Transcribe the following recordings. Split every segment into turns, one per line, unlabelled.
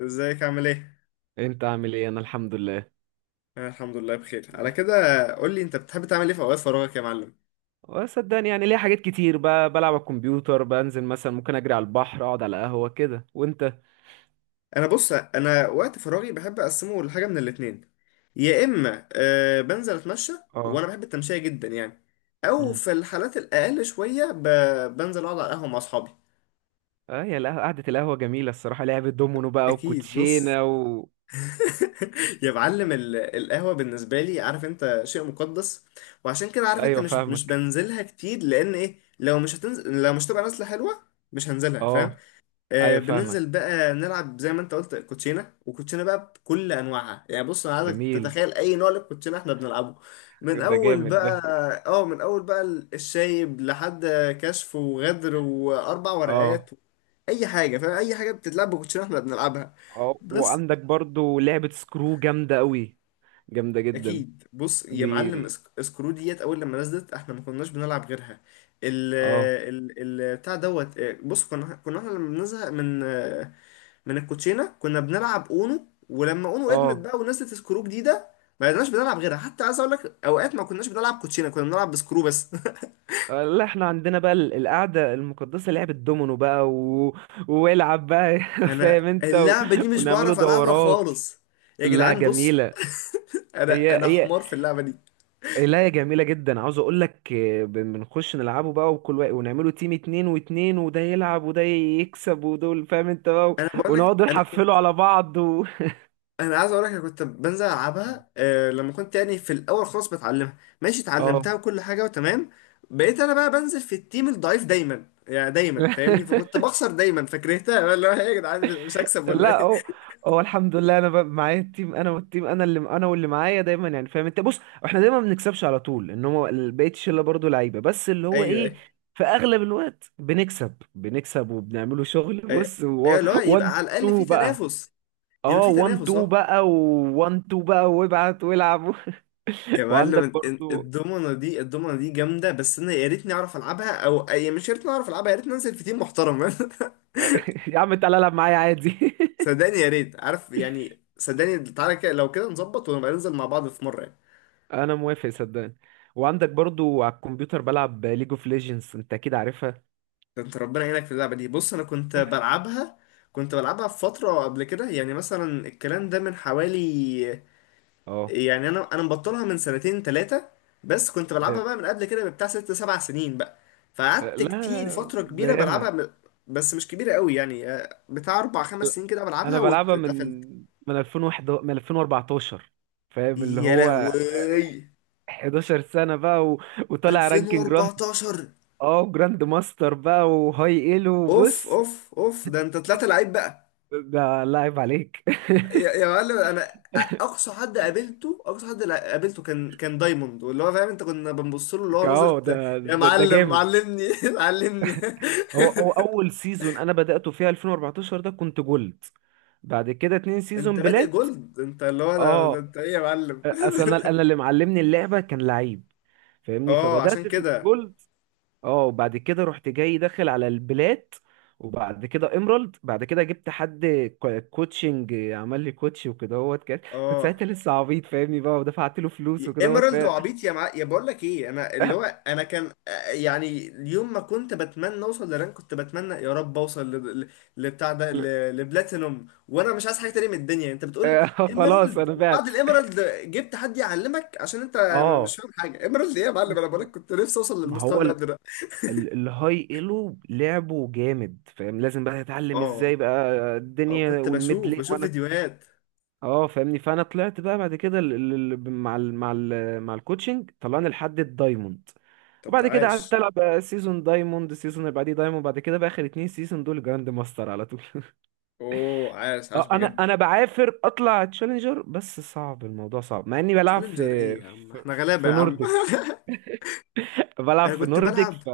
ازيك عامل ايه؟
انت عامل ايه؟ انا الحمد لله.
انا الحمد لله بخير على كده. قول لي انت بتحب تعمل ايه في اوقات فراغك يا معلم؟
وصدقني، يعني ليا حاجات كتير بلعب على الكمبيوتر، بنزل مثلا، ممكن اجري على البحر، اقعد على قهوة كده. وانت؟
انا بص، انا وقت فراغي بحب اقسمه لحاجه من الاتنين. يا اما أه بنزل اتمشى،
اه.
وانا بحب التمشيه جدا يعني، او
امم.
في الحالات الاقل شويه بنزل اقعد على القهوه مع اصحابي.
اه، يا القهوة، قعدة القهوة جميلة الصراحة، لعبة دومينو بقى
اكيد بص.
وكوتشينة و...
يا معلم القهوه بالنسبه لي، عارف انت، شيء مقدس. وعشان كده عارف انت
ايوه
مش
فاهمك.
بنزلها كتير، لان ايه، لو مش هتنزل، لو مش تبقى نازله حلوه مش هنزلها، فاهم؟
اه. ايوه فاهمك.
بننزل بقى نلعب زي ما انت قلت كوتشينه، وكوتشينه بقى بكل انواعها يعني. بص انا عايزك
جميل.
تتخيل اي نوع للكوتشينه احنا بنلعبه، من
ده
اول
جامد ده.
بقى. اه من اول بقى، الشايب لحد كشف وغدر واربع ورقات،
اه.
اي حاجه، فاهم؟ اي حاجه بتتلعب بكوتشينه احنا بنلعبها
اه،
بس.
وعندك برضو لعبة سكرو جامدة قوي، جامدة جدا.
اكيد بص يا
دي,
معلم،
دي.
سكرو ديت اول لما نزلت احنا ما كناش بنلعب غيرها. ال
اه.
ال ال بتاع دوت، بص كنا احنا لما بنزهق من من الكوتشينه كنا بنلعب اونو، ولما اونو ادمت
اه.
بقى ونزلت سكرو جديده ما بقيناش بنلعب غيرها. حتى عايز اقول لك اوقات ما كناش بنلعب كوتشينه، كنا بنلعب بسكرو بس.
لا، احنا عندنا بقى القعدة المقدسة لعبة دومينو بقى و... والعب بقى فاهم
انا
انت و...
اللعبه دي مش
ونعمله
بعرف العبها
دورات.
خالص يا
لا
جدعان. بص
جميلة.
انا
هي
انا
هي
حمار في اللعبه دي.
لا، هي جميلة جدا، عاوز اقول لك بنخش نلعبه بقى، وكل واحد، ونعمله تيم اتنين واتنين، وده يلعب وده يكسب ودول، فاهم انت بقى و...
انا بقول لك
ونقعد
انا كنت
نحفله على بعض و...
انا عايز اقول لك انا كنت بنزل العبها آه لما كنت يعني في الاول خالص بتعلمها. ماشي،
اه
اتعلمتها وكل حاجه وتمام، بقيت انا بقى بنزل في التيم الضعيف دايما يعني، دايما فاهمني، فكنت بخسر دايما فكرهتها. بقى اللي هو إيه يا جدعان، مش هكسب ولا
لا
ايه؟
هو، هو الحمد لله، انا معايا التيم، انا والتيم، انا اللي انا واللي معايا دايما، يعني فاهم انت. بص، احنا دايما ما بنكسبش على طول، ان هو بقيه الشله برضه لعيبه، بس اللي هو
ايوه
ايه،
ايوه
في اغلب الوقت بنكسب وبنعمله شغل.
ايوه،
بص،
أيوة، اللي هو يبقى
1
على الاقل في
2 بقى.
تنافس، يبقى
اه،
في
1
تنافس
2
اه.
بقى، و1 2 بقى، وابعت والعب
يا
وعندك
معلم
برضه
الضمنه دي جامده، بس انا يا ريتني اعرف العبها، او أي يعني مش يا ريتني اعرف العبها، يا ريتني انزل في تيم محترم.
يا عم، تعالى العب معايا عادي.
صدقني يا ريت، عارف يعني، صدقني تعالى كده، لو كده نظبط ونبقى ننزل مع بعض في مره يعني.
انا موافق، صدقني. وعندك برضه على الكمبيوتر بلعب ليج اوف ليجندز، انت اكيد عارفها.
ده انت ربنا يعينك في اللعبه دي. بص انا كنت بلعبها، كنت بلعبها في فتره قبل كده، يعني مثلا الكلام ده من حوالي،
اه.
يعني انا مبطلها من سنتين ثلاثه، بس كنت بلعبها بقى من قبل كده بتاع ست سبع سنين بقى. فقعدت
لا،
كتير، فتره
ده
كبيره
ياما.
بلعبها، بس مش كبيره قوي يعني، بتاع اربع خمس سنين كده
انا
بلعبها
بلعبها من
واتقفلت.
من 2001، من 2014، فاهم، اللي
يا
هو
لهوي.
11 سنة بقى و... وطالع رانكينج جراند.
2014.
اه، جراند ماستر بقى وهاي ايلو
اوف
وبص.
اوف اوف، ده انت طلعت لعيب بقى.
ده لاعب عليك.
يا يا معلم، انا اقصى حد قابلته، اقصى حد قابلته كان دايموند، واللي هو فاهم انت كنا بنبص له اللي هو
اه،
نظره. يا
ده
معلم
جامد.
علمني علمني.
هو هو اول سيزون انا بدأته فيها 2014 ده كنت جولد. بعد كده اتنين
انت
سيزون
بادئ
بلات.
جولد، انت اللي هو ده
اه.
انت ايه يا معلم؟
اصل انا أنا اللي معلمني اللعبة كان لعيب، فاهمني،
اه عشان
فبدأت في
كده.
الجولد. اه. وبعد كده رحت جاي داخل على البلات، وبعد كده ايمرالد، بعد كده جبت حد كوتشنج، عمل لي كوتش وكده، هوت كنت
اه
ساعتها لسه عبيط فاهمني بقى، ودفعت له فلوس وكده، هوت
ايمرالد وعبيط يا مع...، يا بقول لك ايه، انا اللي
آه،
هو انا كان، يعني اليوم ما كنت بتمنى اوصل لرانك، كنت بتمنى يا رب اوصل ل... ل... لبتاع ده ل... لبلاتينوم، وانا مش عايز حاجه تانية من الدنيا. انت بتقول
خلاص
ايمرالد،
انا
وبعد
بعت.
الايمرالد جبت حد يعلمك عشان انت مش
اه،
فاهم حاجه. ايمرالد ايه يا معلم؟ انا بقول لك كنت نفسي اوصل
ما
للمستوى
هو
اللي قبل ده.
الهاي ايلو لعبه جامد، فاهم، لازم بقى تتعلم
اه
ازاي بقى الدنيا
كنت بشوف
والميدل.
بشوف فيديوهات.
اه فاهمني، فانا طلعت بقى بعد كده، ال- ال- ال- مع ال مع ال مع الكوتشنج طلعني لحد الدايموند.
طب ده
وبعد كده قعدت
عاش.
العب بقى سيزون دايموند، سيزون اللي بعديه دايموند، بعد كده بقى اخر اتنين سيزون دول جراند ماستر على طول
اوه عاش عاش
اه، انا
بجد.
انا بعافر اطلع تشالنجر، بس صعب الموضوع، صعب، مع اني بلعب
تشالنجر ايه يا عم،
في,
احنا غلابة
في
يا عم.
نورديك، بلعب
انا
في
كنت
نورديك
بلعب.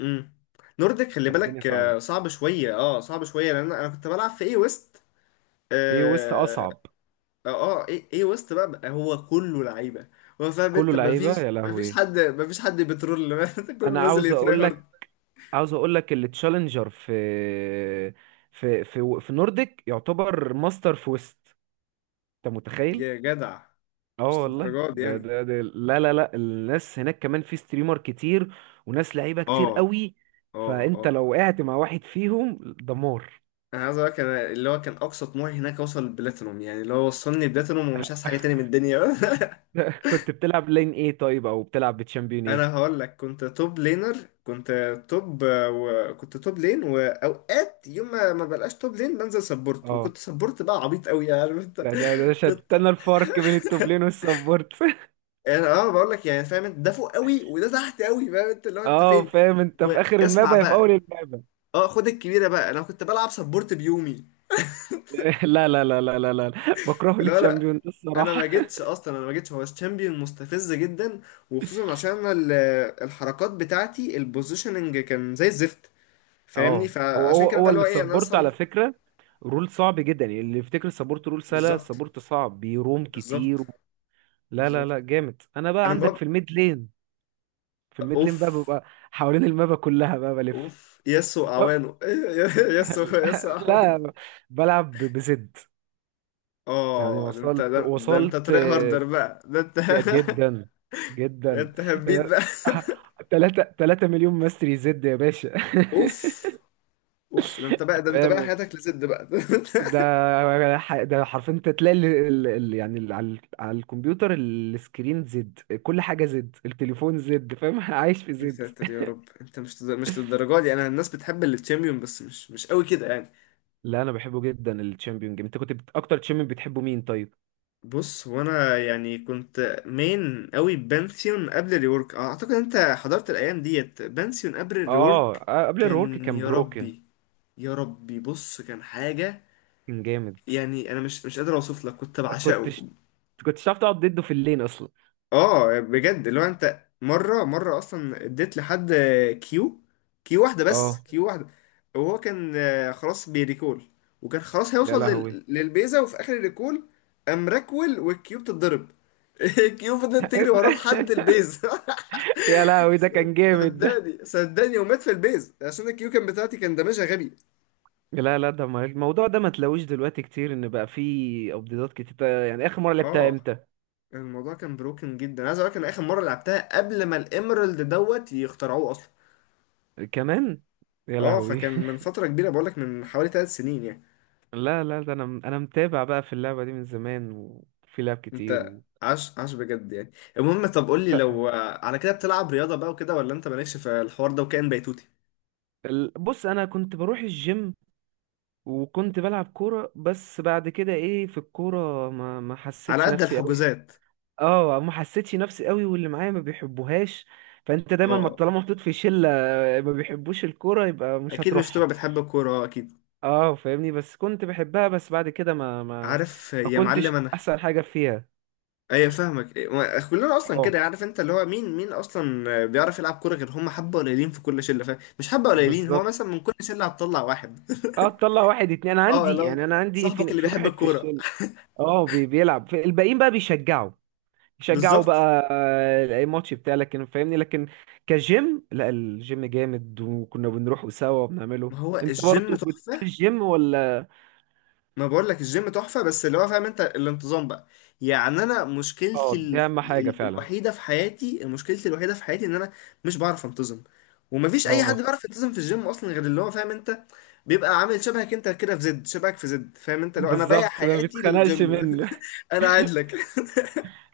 امم، نورديك، خلي
فالدنيا
بالك،
صعبه.
صعب شويه، اه صعب شويه لان انا كنت بلعب في اي ويست.
ايه ويست
اه.
اصعب.
اه، اي ويست بقى هو كله لعيبه، هو فاهم
كله
انت
لعيبه،
مفيش
يا
مفيش
لهوي.
حد مفيش حد بترول. كله
انا
نازل
عاوز
يتراي
اقول
هارد.
لك، عاوز اقول لك التشالنجر في نورديك يعتبر ماستر في ويست، انت متخيل؟
يا جدع،
اه
مش
والله،
للدرجه دي
ده
يعني.
ده ده لا لا لا، الناس هناك كمان في ستريمر كتير وناس لعيبه كتير
اه
قوي،
اه
فانت
اه،
لو وقعت مع واحد فيهم دمار.
انا عايز اقول لك انا اللي هو كان اقصى طموحي هناك اوصل البلاتينوم، يعني اللي هو وصلني بلاتينوم ومش عايز حاجه تاني من الدنيا.
كنت بتلعب لين ايه طيب؟ او بتلعب بتشامبيون ايه؟
انا هقول لك، كنت توب لينر، كنت توب، وكنت توب لين، واوقات يوم ما بلقاش توب لين بنزل سبورت،
اه،
وكنت سبورت بقى عبيط قوي يعني، عارف انت.
ده ده ده
كنت،
شتنا الفرق بين التوب لين والسبورت
يعني اه بقول لك يعني فاهم انت، ده فوق قوي وده تحت قوي، فاهم انت، اللي هو انت
اه،
فين.
فاهم انت، في اخر
واسمع
المابا يا في اول
بقى،
المابا.
اه خد الكبيره بقى، انا كنت بلعب سبورت بيومي.
لا لا لا لا لا لا، بكرهه
اللي هو لا،
للتشامبيون ده
انا
الصراحه.
ما جيتش اصلا، انا ما جيتش، هو الشامبيون مستفز جدا، وخصوصا عشان الحركات بتاعتي البوزيشننج كان زي الزفت، فاهمني،
اه، هو
فعشان
هو
كده بقى
هو
اللي هو ايه انا
السبورت
لسه.
على فكرة رول صعب جدا، يعني اللي يفتكر السبورت رول سهلة،
بالظبط
السبورت صعب، بيروم
بالظبط
كتير. لا لا لا
بالظبط.
جامد، انا بقى
انا
عندك في
بقى
الميد لين، في الميد
اوف،
لين بقى ببقى حوالين المابا كلها بقى بلف.
اوف ياسو
لا
اعوانه. ياسو ياسو اعوانه.
لا، بلعب بزد، يعني
اه ده انت
وصلت
ده انت
وصلت
تري هاردر بقى، ده انت.
يا جدا،
ده
جدا،
انت هبيت بقى.
3 مليون ماستري زد يا باشا
اوف. اوف، ده انت بقى، ده انت بقى
فاهم،
حياتك لزد بقى.
ده حرفيا انت تلاقي ال... ال... ال... يعني ال... على... على الكمبيوتر السكرين زد، كل حاجه زد، التليفون زد، فاهم عايش في
يا
زد.
ساتر يا رب، انت مش للدرجه دي. انا الناس بتحب التشامبيون، بس مش قوي كده يعني.
لا، انا بحبه جدا الشامبيون جيم، انت كنت اكتر تشامبيون بتحبه مين طيب؟
بص، وانا يعني كنت مين قوي، بانثيون قبل الريورك. اعتقد انت حضرت الايام ديت، بانثيون قبل
اه،
الريورك.
قبل الرورك
كان
كان
يا
بروكن،
ربي، يا ربي بص كان حاجة،
كان جامد.
يعني انا مش قادر اوصف لك كنت بعشقه.
كنتش كنتش تعرف تقعد ضده في اللين اصلا.
اه بجد، اللي هو انت مره اصلا اديت لحد كيو، كيو واحده بس،
اه،
كيو واحده. وهو كان خلاص بيريكول، وكان خلاص
يا
هيوصل
لهوي
للبيزا، وفي اخر الريكول قام راكول والكيو بتتضرب. الكيو فضلت تجري وراه لحد البيزا.
يا لهوي ده كان جامد ده.
صدقني صدقني، ومات في البيز عشان الكيو كان بتاعتي كان دمجها غبي.
لا لا، ده الموضوع ده ما تلاقوش دلوقتي كتير، ان بقى فيه ابديتات كتير، يعني اخر مره لعبتها
اه
امتى؟
الموضوع كان بروكن جدا، عايز اقول لك، انا اخر مره لعبتها قبل ما الاميرالد دوت يخترعوه اصلا.
كمان، يا
اه
لهوي
فكان من فترة كبيرة، بقولك من حوالي ثلاث سنين يعني.
لا لا، ده انا متابع بقى في اللعبة دي من زمان، وفي لعب كتير
انت
و...
عاش عاش بجد يعني. المهم، طب قولي،
ت-
لو على كده بتلعب رياضة بقى وكده، ولا انت مالكش في الحوار ده وكائن بيتوتي؟
بص انا كنت بروح الجيم وكنت بلعب كورة، بس بعد كده ايه، في الكورة ما
على
حسيتش
قد
نفسي قوي.
الحجوزات.
اه، ما حسيتش نفسي قوي، واللي معايا ما بيحبوهاش. فانت دايما، ما
اه،
طالما محطوط في شلة ما بيحبوش الكورة، يبقى مش
اكيد مش
هتروحها.
تبقى بتحب الكورة، اكيد.
اه فاهمني، بس كنت بحبها، بس بعد كده ما ما
عارف
ما
يا
كنتش
معلم انا،
احسن حاجة فيها.
ايوه فاهمك إيه، كلنا اصلا
اه،
كده، عارف انت اللي هو مين مين اصلا بيعرف يلعب كورة، غير هم حبة قليلين في كل شلة، فاهم؟ مش حبة قليلين، هو مثلا
بالظبط.
من كل شلة هتطلع واحد.
اه، تطلع واحد اتنين، انا
اه،
عندي
لو
يعني، انا عندي
صاحبك
في
اللي
في
بيحب
واحد في
الكورة.
الشله. اه، بيلعب الباقيين بقى بيشجعوا، بيشجعوا
بالظبط.
بقى اي ماتش بتاع، لكن فاهمني لكن كجيم، لا الجيم جامد وكنا بنروحوا سوا وبنعمله.
ما هو
انت برضه
الجيم
بتروح
تحفة.
الجيم ولا؟
ما بقول لك الجيم تحفة، بس اللي هو فاهم انت الانتظام بقى. يعني انا
اه،
مشكلتي
دي اهم حاجه فعلا.
الوحيدة في حياتي، مشكلتي الوحيدة في حياتي ان انا مش بعرف انتظم. ومفيش اي حد
اه،
بيعرف ينتظم في الجيم اصلا غير اللي هو فاهم انت بيبقى عامل شبهك انت كده في زد، شبهك في زد، فاهم انت، لو انا بايع
بالظبط، ما
حياتي للجيم.
بيتخنقش منه.
انا قاعد لك.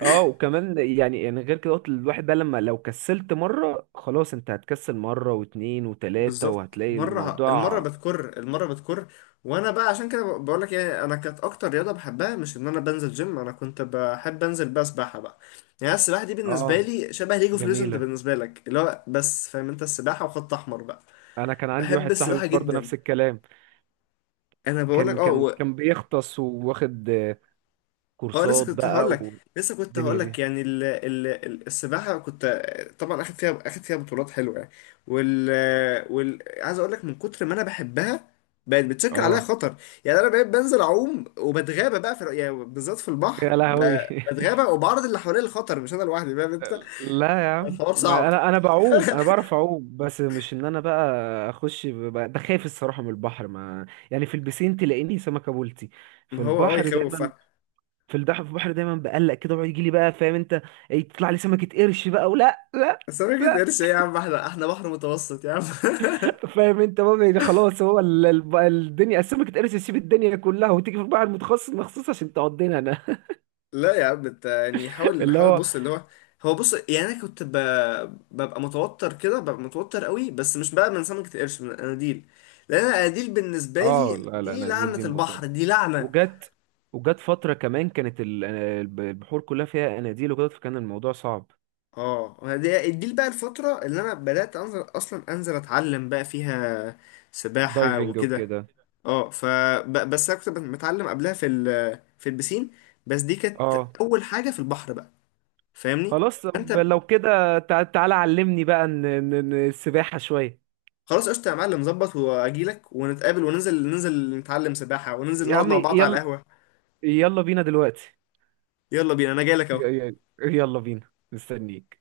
اه، وكمان يعني، غير كده قلت الواحد بقى، لما لو كسلت مره خلاص انت هتكسل مره واتنين وتلاته،
بالظبط،
وهتلاقي
مرة المرة
الموضوع.
بتكر، المرة بتكر. وانا بقى عشان كده بقول لك يعني، انا كانت اكتر رياضة بحبها مش ان انا بنزل جيم، انا كنت بحب انزل بقى سباحة بقى. يعني السباحة دي بالنسبة
اه
لي شبه ليج اوف ليجند
جميله.
بالنسبة لك، اللي هو بس فاهم انت السباحة وخط احمر بقى.
انا كان عندي
بحب
واحد صاحبي
السباحة
برضه
جدا.
نفس الكلام،
انا بقول لك اه.
كان بيغطس وواخد
اه لسه
كورسات
كنت
بقى
هقول لك، لسه كنت
والدنيا
هقول لك
دي.
يعني السباحه، كنت طبعا اخد فيها بطولات حلوه يعني. وال وال عايز اقول لك من كتر ما انا بحبها بقت بتشكل عليها
اه،
خطر. يعني انا بقيت بنزل اعوم وبتغابى بقى في يعني، بالذات في البحر،
يا لهوي
بتغابى وبعرض اللي حواليا للخطر، مش انا لوحدي، فاهم انت.
لا يا عم،
الحوار
ما
صعب.
انا بعوم، انا بعرف اعوم، بس مش ان انا بقى اخش بقى، ده خايف الصراحه من البحر، ما يعني في البسين تلاقيني سمكه بولتي،
ما
في
هو اه
البحر
يخوف
دايما،
فعلا.
في البحر دايما بقلق كده، ويجي لي بقى فاهم انت، تطلع لي سمكه قرش بقى ولا لا.
بس انا كده،
لا،
قرش ايه يا عم، احنا احنا بحر متوسط يا عم.
فاهم انت بقى، يعني خلاص هو الدنيا اسمك اتقرص يسيب الدنيا كلها وتيجي في البحر المتخصص مخصوص عشان تقضينا انا.
لا يا عم، انت يعني حاول
اللي
حاول،
هو
بص اللي هو، هو بص يعني انا كنت ببقى متوتر كده، ببقى متوتر قوي، بس مش بقى من سمكة القرش، من الاناديل، لان الاناديل بالنسبة لي
اه، لا لا،
دي
اناديل
لعنة
دي متعبه،
البحر، دي لعنة.
وجت وجت فتره كمان كانت البحور كلها فيها اناديل وكده، فكان الموضوع صعب،
اه، دي دي بقى الفترة اللي انا بدأت انزل اصلا انزل اتعلم بقى فيها سباحة
دايفنج
وكده.
وكده.
اه ف بس انا كنت متعلم قبلها في البسين، بس دي كانت
اه
اول حاجة في البحر بقى، فاهمني.
خلاص،
فانت
طب لو كده تعالى علمني بقى، السباحه شويه.
خلاص قشطة يا معلم، ظبط، واجيلك ونتقابل وننزل، ننزل نتعلم سباحة وننزل
يا
نقعد
عم
مع بعض على
يلا،
القهوة.
يلا بينا دلوقتي.
يلا بينا، انا جايلك
ي-
اهو.
ي- يلا بينا مستنيك.